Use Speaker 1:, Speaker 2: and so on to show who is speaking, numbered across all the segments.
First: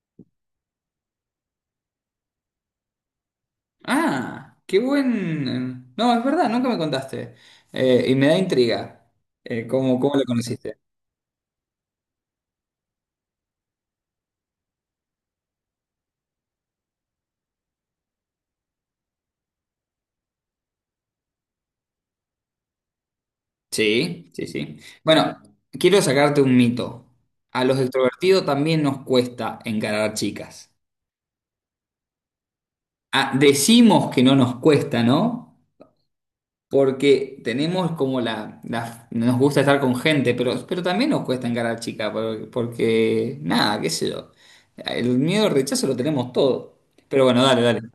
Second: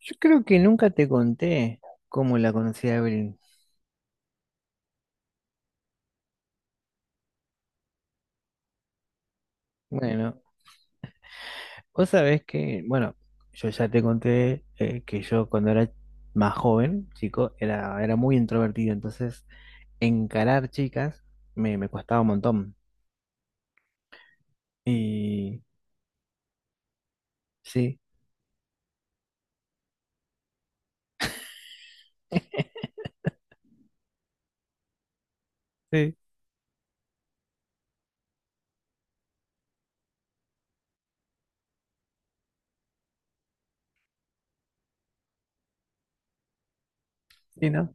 Speaker 1: Yo creo que nunca te conté cómo la conocí a Evelyn.
Speaker 2: Ah, no, es verdad, nunca me contaste. Y me da intriga. ¿Cómo lo
Speaker 1: Bueno,
Speaker 2: conociste?
Speaker 1: vos sabés que, bueno, yo ya te conté que yo cuando era más joven, chico, era muy introvertido, entonces encarar chicas me costaba un montón.
Speaker 2: Sí, sí, sí. Bueno,
Speaker 1: Y
Speaker 2: quiero sacarte un mito. A los
Speaker 1: sí,
Speaker 2: extrovertidos también nos cuesta encarar chicas. Ah, decimos que no nos cuesta, ¿no?
Speaker 1: sí,
Speaker 2: Porque tenemos como nos gusta estar con gente, pero también nos cuesta encarar chicas, porque, nada, qué sé yo. El miedo al rechazo lo tenemos todo. Pero bueno, dale,
Speaker 1: sí,
Speaker 2: dale.
Speaker 1: ¿no?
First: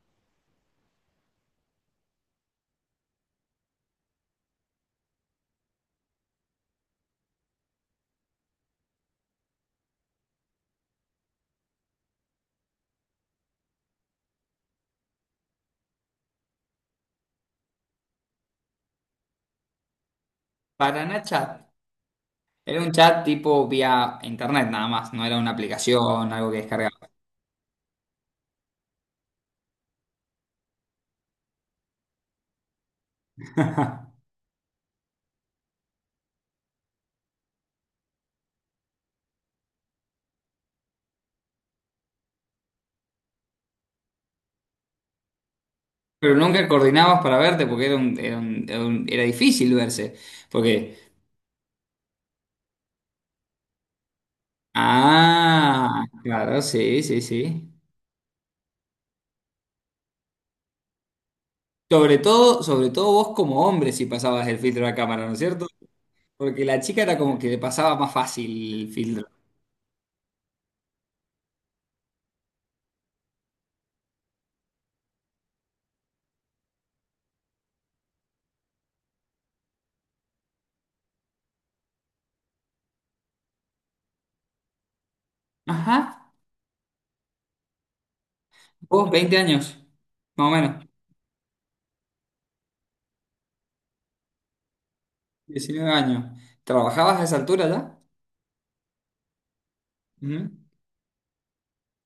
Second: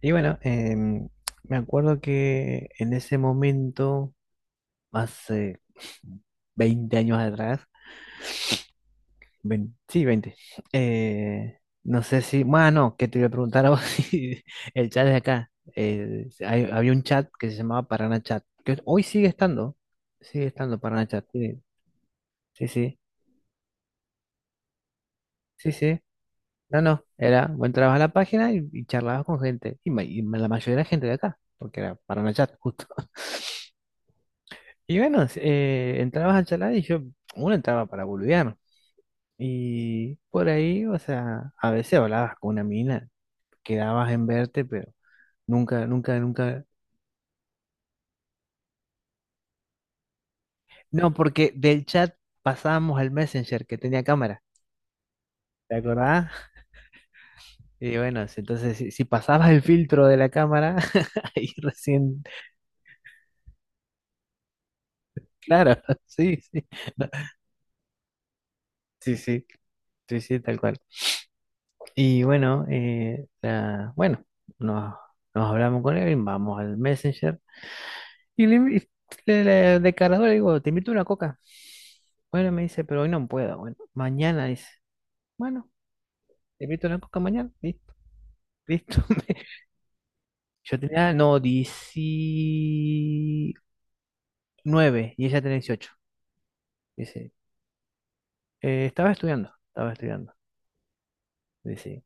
Speaker 1: Y bueno, me acuerdo que en ese momento, hace 20 años atrás. Sí, veinte. Eh, no sé si, bueno, que te iba a preguntar a vos si el chat de acá. Había un chat que se llamaba Parana Chat, que hoy sigue estando
Speaker 2: Para
Speaker 1: Parana Chat.
Speaker 2: Nacha.
Speaker 1: Sí, sí,
Speaker 2: Era un
Speaker 1: sí,
Speaker 2: chat tipo vía internet nada más, no era una
Speaker 1: sí. Sí.
Speaker 2: aplicación, algo que
Speaker 1: No, no,
Speaker 2: descargabas.
Speaker 1: era, vos entrabas a la página y charlabas con gente, y, y la mayoría era gente de acá, porque era Parana Chat, justo. Y bueno, entrabas al chat uno entraba para boludear. Y por ahí, o sea, a veces hablabas con una mina, quedabas en verte, pero nunca, nunca,
Speaker 2: Pero
Speaker 1: nunca.
Speaker 2: nunca coordinabas para verte porque era difícil verse. Porque,
Speaker 1: No, porque del chat pasábamos al Messenger que tenía cámara. ¿Te
Speaker 2: ah,
Speaker 1: acordás?
Speaker 2: claro, sí, sí, sí.
Speaker 1: Y bueno, entonces si pasabas el filtro de la cámara, ahí recién.
Speaker 2: Sobre todo vos como hombre si pasabas el filtro de la cámara, ¿no es cierto?
Speaker 1: Claro, sí,
Speaker 2: Porque
Speaker 1: sí.
Speaker 2: la chica
Speaker 1: No,
Speaker 2: era como que le pasaba más fácil el
Speaker 1: sí,
Speaker 2: filtro.
Speaker 1: sí, sí, sí, tal cual. Y bueno, bueno, nos, nos hablamos con él, vamos al Messenger. Y le, invi- le- le- De cargador le digo, te invito a una coca. Bueno, me dice, pero hoy no puedo. Bueno, mañana dice, bueno,
Speaker 2: Ajá,
Speaker 1: te invito a una coca mañana. Listo, listo.
Speaker 2: vos 20 años, más o
Speaker 1: Yo
Speaker 2: menos,
Speaker 1: tenía, no, 19, y ella tenía
Speaker 2: 19
Speaker 1: 18.
Speaker 2: años. ¿Trabajabas a
Speaker 1: Dice,
Speaker 2: esa altura ya?
Speaker 1: estaba estudiando.
Speaker 2: Ujú.
Speaker 1: Dice,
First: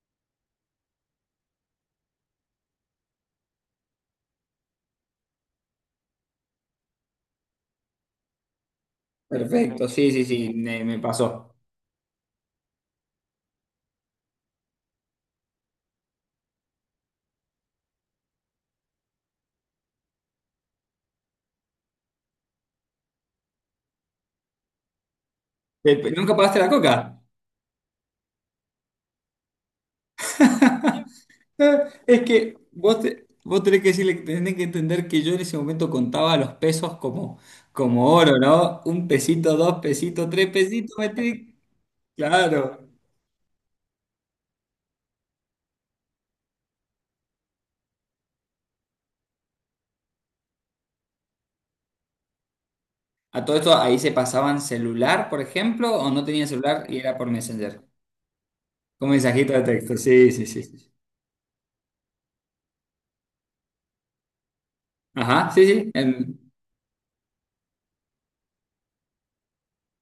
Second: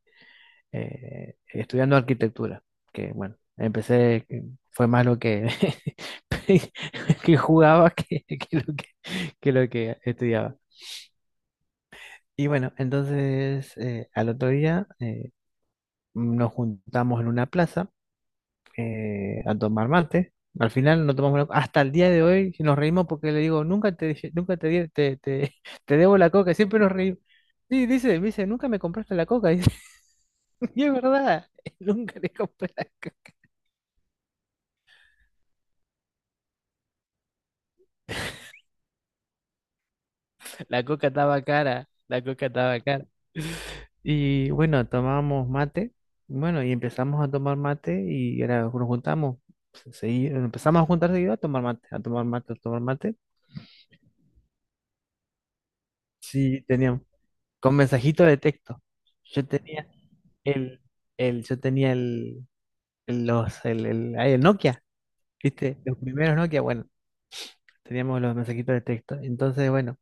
Speaker 1: estudiando arquitectura, que bueno, empecé, fue más que jugaba que lo
Speaker 2: Perfecto,
Speaker 1: que
Speaker 2: sí, sí, sí,
Speaker 1: estudiaba.
Speaker 2: me pasó.
Speaker 1: Y bueno, entonces al otro día nos juntamos en una plaza, a tomar mate. Al final no tomamos la... Hasta el día de hoy nos reímos porque le digo, nunca te, te debo la
Speaker 2: ¿Nunca
Speaker 1: coca,
Speaker 2: pagaste la
Speaker 1: siempre nos reímos.
Speaker 2: coca?
Speaker 1: Sí, dice, me dice, nunca me compraste la coca. Dice, y es verdad,
Speaker 2: Eh,
Speaker 1: nunca
Speaker 2: Es
Speaker 1: le
Speaker 2: que
Speaker 1: compré la coca.
Speaker 2: vos tenés que decirle, tenés que entender que yo en ese momento contaba los pesos como, oro, ¿no? Un pesito, dos pesitos, tres
Speaker 1: La
Speaker 2: pesitos,
Speaker 1: coca estaba
Speaker 2: metí.
Speaker 1: cara, la coca estaba
Speaker 2: Claro.
Speaker 1: cara. Y bueno, tomábamos mate, bueno, y empezamos a tomar mate y era, nos juntamos, empezamos a juntar seguido a tomar mate, a tomar mate, a tomar mate.
Speaker 2: A todo esto ahí se pasaban celular, por ejemplo, o no tenían
Speaker 1: Sí,
Speaker 2: celular y
Speaker 1: teníamos.
Speaker 2: era por
Speaker 1: Con
Speaker 2: Messenger.
Speaker 1: mensajito de texto.
Speaker 2: Con
Speaker 1: Yo
Speaker 2: mensajito de
Speaker 1: tenía
Speaker 2: texto, sí, sí, sí,
Speaker 1: el,
Speaker 2: sí.
Speaker 1: el, yo tenía el- los, el, ay, el Nokia,
Speaker 2: Ajá, sí,
Speaker 1: ¿viste?
Speaker 2: sí.
Speaker 1: Los primeros Nokia, bueno, teníamos los mensajitos de texto. Entonces, bueno,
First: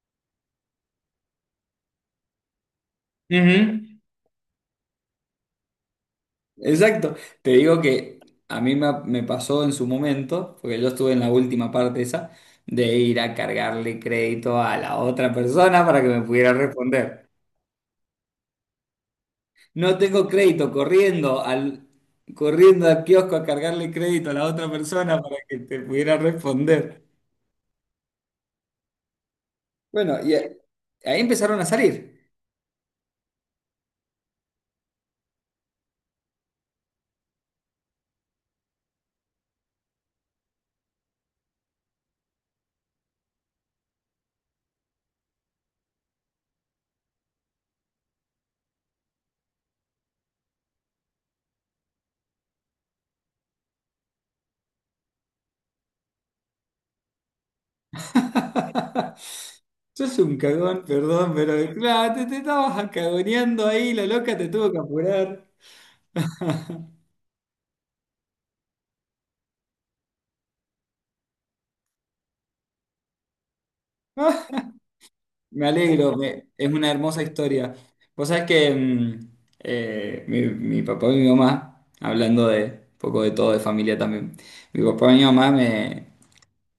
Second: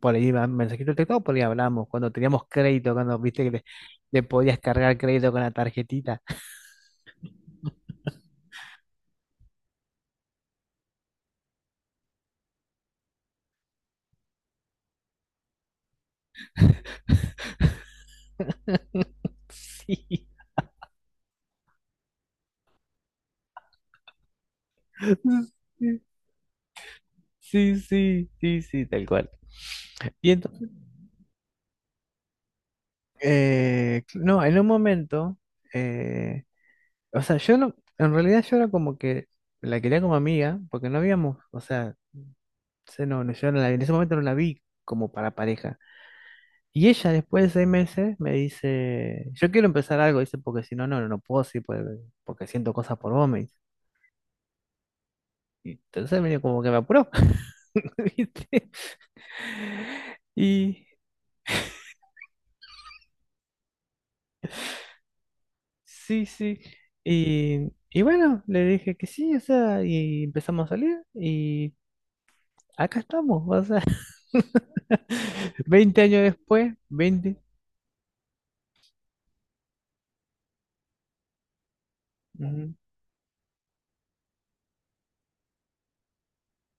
Speaker 1: por ahí iba mensajito de texto, o por ahí hablábamos. Cuando teníamos crédito, cuando viste que le,
Speaker 2: Ujú.
Speaker 1: le podías cargar crédito con la tarjetita.
Speaker 2: Exacto. Te digo que a mí me pasó en su momento, porque yo estuve en la última parte esa, de ir a cargarle crédito a la otra persona para que me pudiera responder. No tengo crédito, corriendo al kiosco a cargarle crédito a la otra persona para que te pudiera responder.
Speaker 1: Sí, sí, sí, sí, sí, tal cual.
Speaker 2: Bueno,
Speaker 1: Y
Speaker 2: y
Speaker 1: entonces,
Speaker 2: ahí empezaron a salir.
Speaker 1: no, en un momento, eh, o sea, yo no, en realidad yo era como que la quería como amiga, porque no habíamos, o sea, se no, no, yo no la- en ese momento no la vi como para pareja. Y ella después de 6 meses me dice, yo quiero empezar algo, dice, porque si no, no puedo, sí, porque siento cosas por vos, me dice. Y entonces medio como que me apuró, ¿viste?
Speaker 2: Sos un cagón,
Speaker 1: Y
Speaker 2: perdón, pero claro, te estabas cagoneando ahí, la loca te tuvo que apurar.
Speaker 1: sí, sí. Y bueno, le dije que sí, o sea, y empezamos a salir y acá estamos, o sea.
Speaker 2: No. Me
Speaker 1: 20
Speaker 2: alegro,
Speaker 1: años
Speaker 2: es
Speaker 1: después,
Speaker 2: una hermosa
Speaker 1: 20,
Speaker 2: historia. Vos sabés que mi papá y mi mamá, hablando de
Speaker 1: ujú,
Speaker 2: un poco de todo, de familia también, mi papá y mi mamá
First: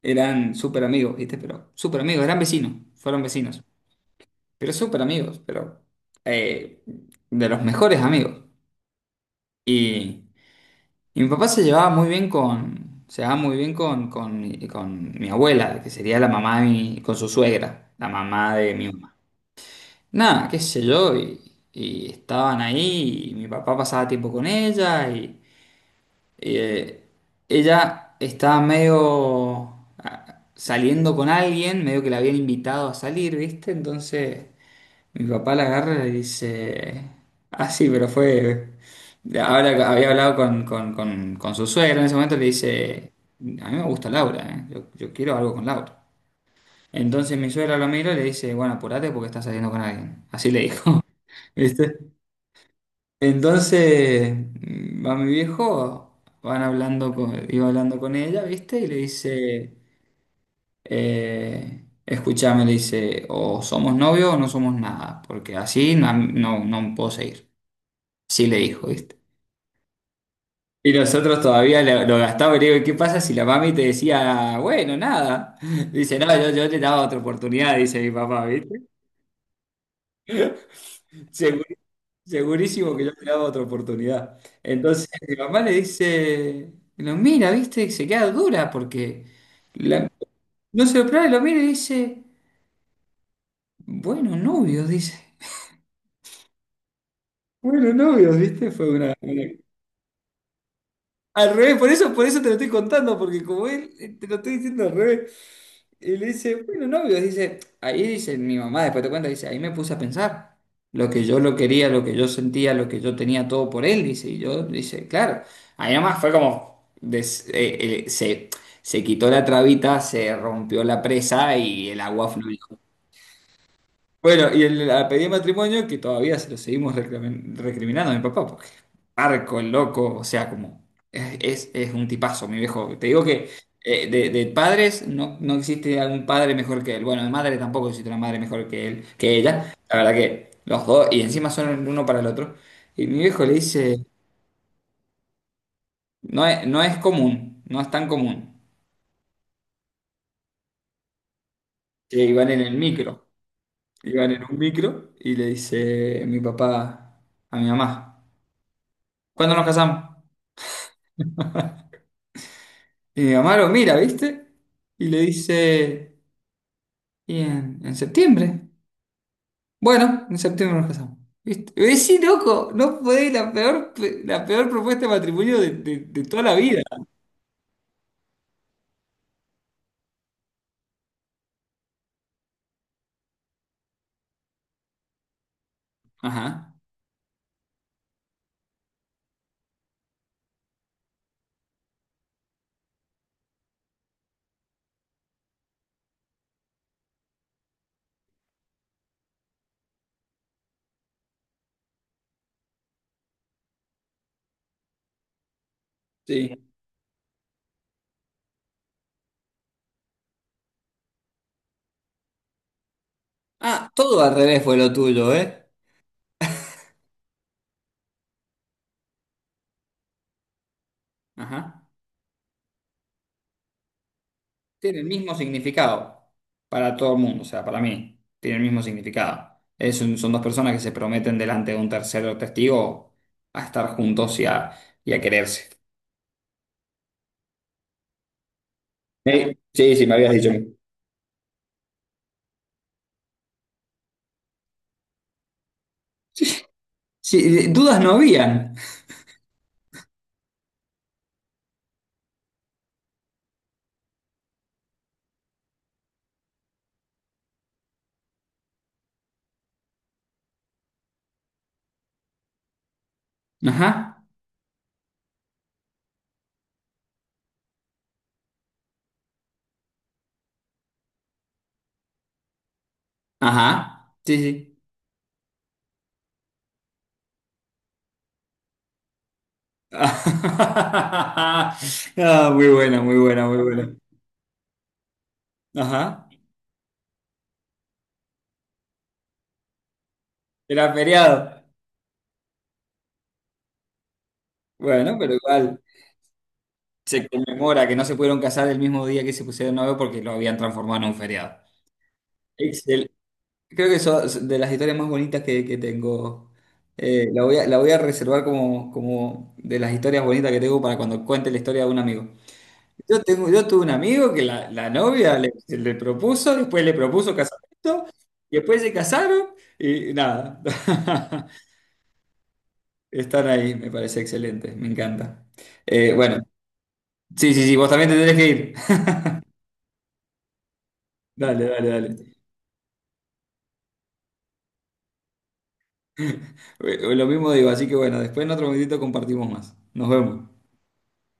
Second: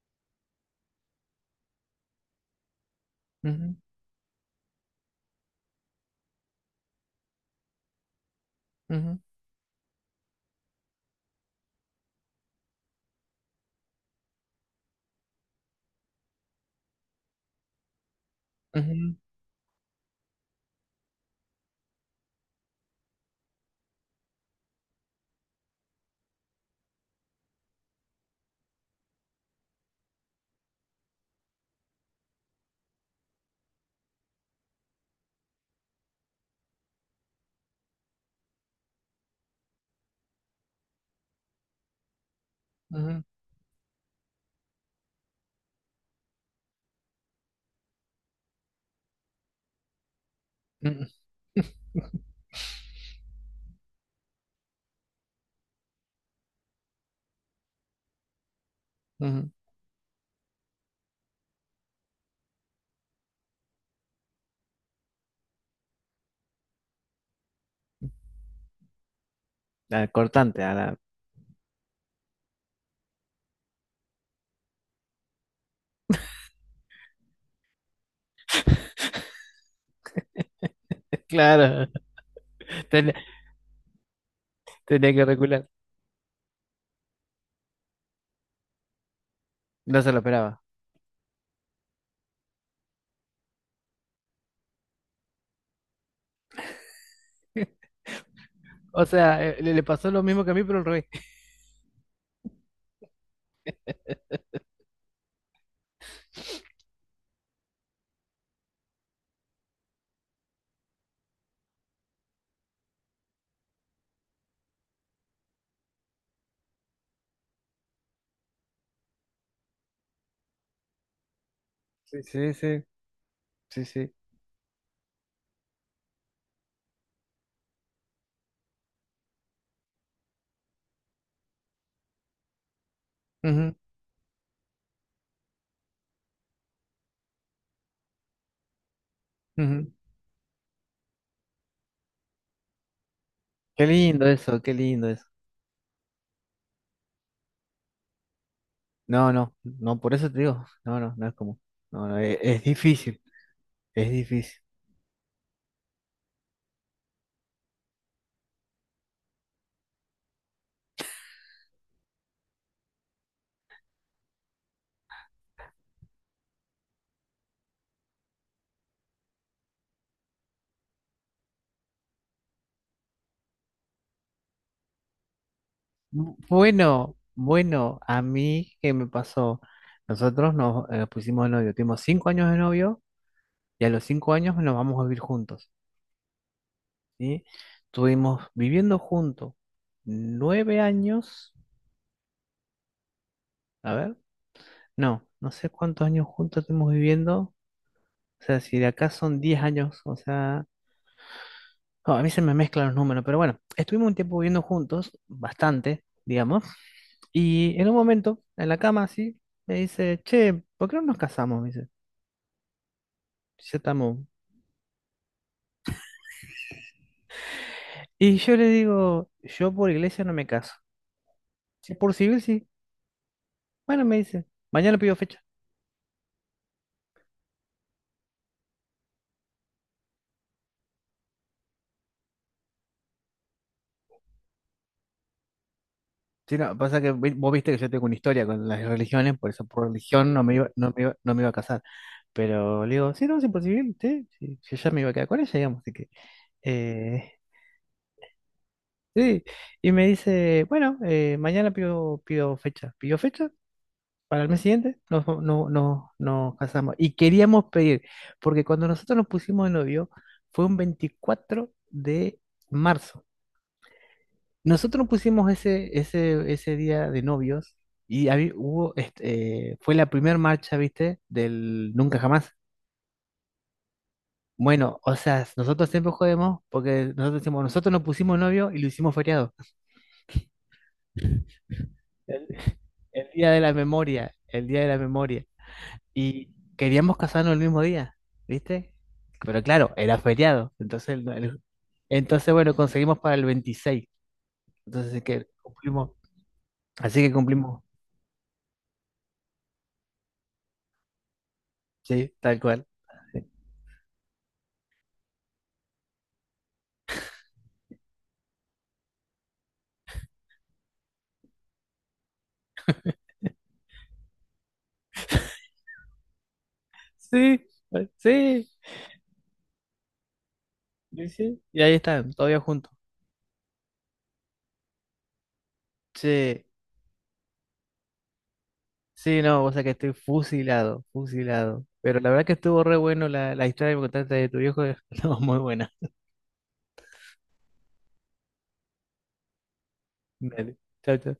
Speaker 2: eran súper amigos, ¿viste? Pero súper amigos, eran vecinos, fueron vecinos,
Speaker 1: ujú,
Speaker 2: pero súper amigos, pero eh, de los mejores amigos.
Speaker 1: ujú,
Speaker 2: Y, y mi papá se llevaba muy bien con mi abuela, que sería la mamá con su suegra, la mamá de mi mamá.
Speaker 1: ujú,
Speaker 2: Nada, qué sé yo, y estaban ahí, y mi papá pasaba tiempo con ella, y, eh, ella estaba medio saliendo con alguien, medio que la habían invitado a salir, ¿viste? Entonces mi papá la agarra y le dice, ah, sí, pero fue, ahora que había hablado con, con su suegra en ese momento, le dice,
Speaker 1: ujú,
Speaker 2: a mí me gusta Laura, ¿eh? Yo quiero algo con Laura. Entonces mi suegra lo mira y le dice, bueno, apurate porque estás saliendo con alguien. Así le dijo.
Speaker 1: ujú,
Speaker 2: ¿Viste? Entonces va mi viejo, iba hablando con ella, ¿viste? Y le
Speaker 1: ujú.
Speaker 2: dice, escúchame, le dice, o somos novios o no somos nada, porque así no, no puedo seguir. Así le dijo, ¿viste?
Speaker 1: Ah, cortante, ah,
Speaker 2: Y
Speaker 1: la...
Speaker 2: nosotros todavía lo gastamos y le digo, ¿qué pasa si la mami te decía, bueno, nada? Dice, no, yo le daba otra oportunidad, dice mi papá, ¿viste?
Speaker 1: Claro,
Speaker 2: Segurísimo que yo
Speaker 1: ten-
Speaker 2: le daba otra oportunidad. Entonces
Speaker 1: tenía que
Speaker 2: mi mamá
Speaker 1: recular.
Speaker 2: le dice, lo mira, ¿viste? Y se queda dura porque
Speaker 1: No
Speaker 2: la-
Speaker 1: se lo esperaba.
Speaker 2: no se lo prueba, y lo mira y dice. Bueno, novios, ¿viste?
Speaker 1: O sea, le pasó lo mismo que a mí, pero al revés.
Speaker 2: Al revés, por eso te lo estoy contando, porque como él, te lo estoy diciendo al revés. Y le dice, bueno, novios, dice, ahí dice mi mamá, después te cuenta, dice, ahí me puse a pensar lo que yo lo quería, lo que yo sentía, lo que yo tenía todo por él, dice, y yo, dice, claro, ahí nomás fue como, se quitó la trabita, se rompió la presa y el
Speaker 1: Sí,
Speaker 2: agua
Speaker 1: sí,
Speaker 2: fluyó.
Speaker 1: sí, sí, sí.
Speaker 2: Bueno, y la pedida de matrimonio que todavía se lo seguimos recriminando a mi papá, porque arco, el loco, o sea, como es, un tipazo, mi viejo. Te digo que
Speaker 1: Ujú,
Speaker 2: de padres no existe algún padre mejor que él. Bueno, de madre tampoco existe una madre mejor que él, que ella.
Speaker 1: ujú.
Speaker 2: La verdad que los dos, y encima son el uno para el otro. Y mi viejo le
Speaker 1: Qué
Speaker 2: dice,
Speaker 1: lindo eso, qué lindo eso.
Speaker 2: no es común, no es tan común.
Speaker 1: No, no, no, por eso te digo, no, no, no es común, no,
Speaker 2: Que
Speaker 1: no,
Speaker 2: iban en
Speaker 1: es
Speaker 2: el
Speaker 1: difícil,
Speaker 2: micro,
Speaker 1: es
Speaker 2: iban en un
Speaker 1: difícil.
Speaker 2: micro y le dice mi papá a mi mamá, ¿cuándo nos casamos? Y mi mamá lo mira, ¿viste? Y le dice, ¿y en septiembre? Bueno, en septiembre nos casamos. ¿Viste? Y dice, sí, loco, no fue la peor, la peor propuesta de matrimonio de toda la vida.
Speaker 1: Bueno, bueno, a mí, ¿qué me pasó? Nosotros nos pusimos de novio, tuvimos 5 años de novio y a los 5 años nos vamos a vivir juntos,
Speaker 2: Ajá,
Speaker 1: ¿sí? Estuvimos viviendo juntos 9 años, a ver, no, no sé cuántos años juntos estuvimos viviendo, o sea, si de acá son 10 años, o sea, no, a mí se me mezclan los números, pero bueno, estuvimos un tiempo viviendo juntos, bastante,
Speaker 2: sí.
Speaker 1: digamos, y en un momento, en la cama, así, me dice, che, ¿por qué no nos casamos? Se
Speaker 2: Ah,
Speaker 1: tamó.
Speaker 2: todo al revés fue lo tuyo, ¿eh?
Speaker 1: Y yo le digo, yo por iglesia no me caso.
Speaker 2: Ajá.
Speaker 1: Si por civil sí. Bueno, me dice, mañana
Speaker 2: Tiene el
Speaker 1: pido
Speaker 2: mismo
Speaker 1: fecha.
Speaker 2: significado para todo el mundo, o sea, para mí, tiene el mismo significado. Son dos personas que se prometen delante de un tercero testigo a estar juntos y a, quererse.
Speaker 1: Sí, no, pasa que vos viste que yo tengo una historia con las religiones, por eso por
Speaker 2: Sí, sí, me
Speaker 1: religión
Speaker 2: habías
Speaker 1: no
Speaker 2: dicho.
Speaker 1: me iba, no me iba, no me iba a casar. Pero le digo, sí, no, sí, por civil, sí, sí, yo ya me iba a quedar con ella, digamos, así que eh,
Speaker 2: Sí, dudas no habían.
Speaker 1: sí. Y me dice, bueno, mañana pido fecha. ¿Pidió fecha? Para el mes siguiente nos, no, no, nos casamos. Y queríamos pedir, porque cuando nosotros nos pusimos de novio fue un 24 de marzo.
Speaker 2: Ajá,
Speaker 1: Nosotros nos pusimos ese día de novios y hubo, este, fue la primera marcha, ¿viste? Del Nunca Jamás.
Speaker 2: ajá, sí, sí.
Speaker 1: Bueno, o sea, nosotros siempre jodemos porque nosotros decimos, nosotros nos pusimos novio y lo hicimos feriado.
Speaker 2: Ah,
Speaker 1: El,
Speaker 2: muy buena, muy
Speaker 1: el
Speaker 2: buena,
Speaker 1: día de
Speaker 2: muy
Speaker 1: la
Speaker 2: buena.
Speaker 1: memoria, el día de la memoria.
Speaker 2: Ajá,
Speaker 1: Y queríamos casarnos el mismo día, ¿viste? Pero claro, era feriado.
Speaker 2: era
Speaker 1: Entonces, el- el-
Speaker 2: feriado.
Speaker 1: entonces bueno, conseguimos para el 26.
Speaker 2: Bueno,
Speaker 1: Entonces,
Speaker 2: pero
Speaker 1: que
Speaker 2: igual
Speaker 1: cumplimos. Así
Speaker 2: se
Speaker 1: que cumplimos.
Speaker 2: conmemora que no se pudieron casar el mismo día que se pusieron novio porque lo habían transformado en un feriado.
Speaker 1: Sí, tal cual.
Speaker 2: Excel.
Speaker 1: Sí,
Speaker 2: Creo que eso es de las historias más bonitas que tengo. La voy a reservar como de las historias bonitas que tengo para cuando cuente la historia de un amigo. Yo tengo, yo tuve un amigo que la novia le propuso, después le propuso
Speaker 1: sí,
Speaker 2: casamiento, y
Speaker 1: sí.
Speaker 2: después se casaron y nada.
Speaker 1: Sí. Y ahí están, todavía juntos.
Speaker 2: Están ahí, me parece excelente, me encanta. Bueno,
Speaker 1: Sí,
Speaker 2: sí, sí, sí, vos también te tenés que ir.
Speaker 1: sí, no, o sea que estoy fusilado,
Speaker 2: Dale,
Speaker 1: fusilado.
Speaker 2: dale, dale.
Speaker 1: Pero la verdad que estuvo re bueno la historia que me contaste de tu viejo. No, muy buena.
Speaker 2: Lo mismo digo, así que bueno, después en otro momentito compartimos más. Nos vemos.
Speaker 1: Dale, chao, chao.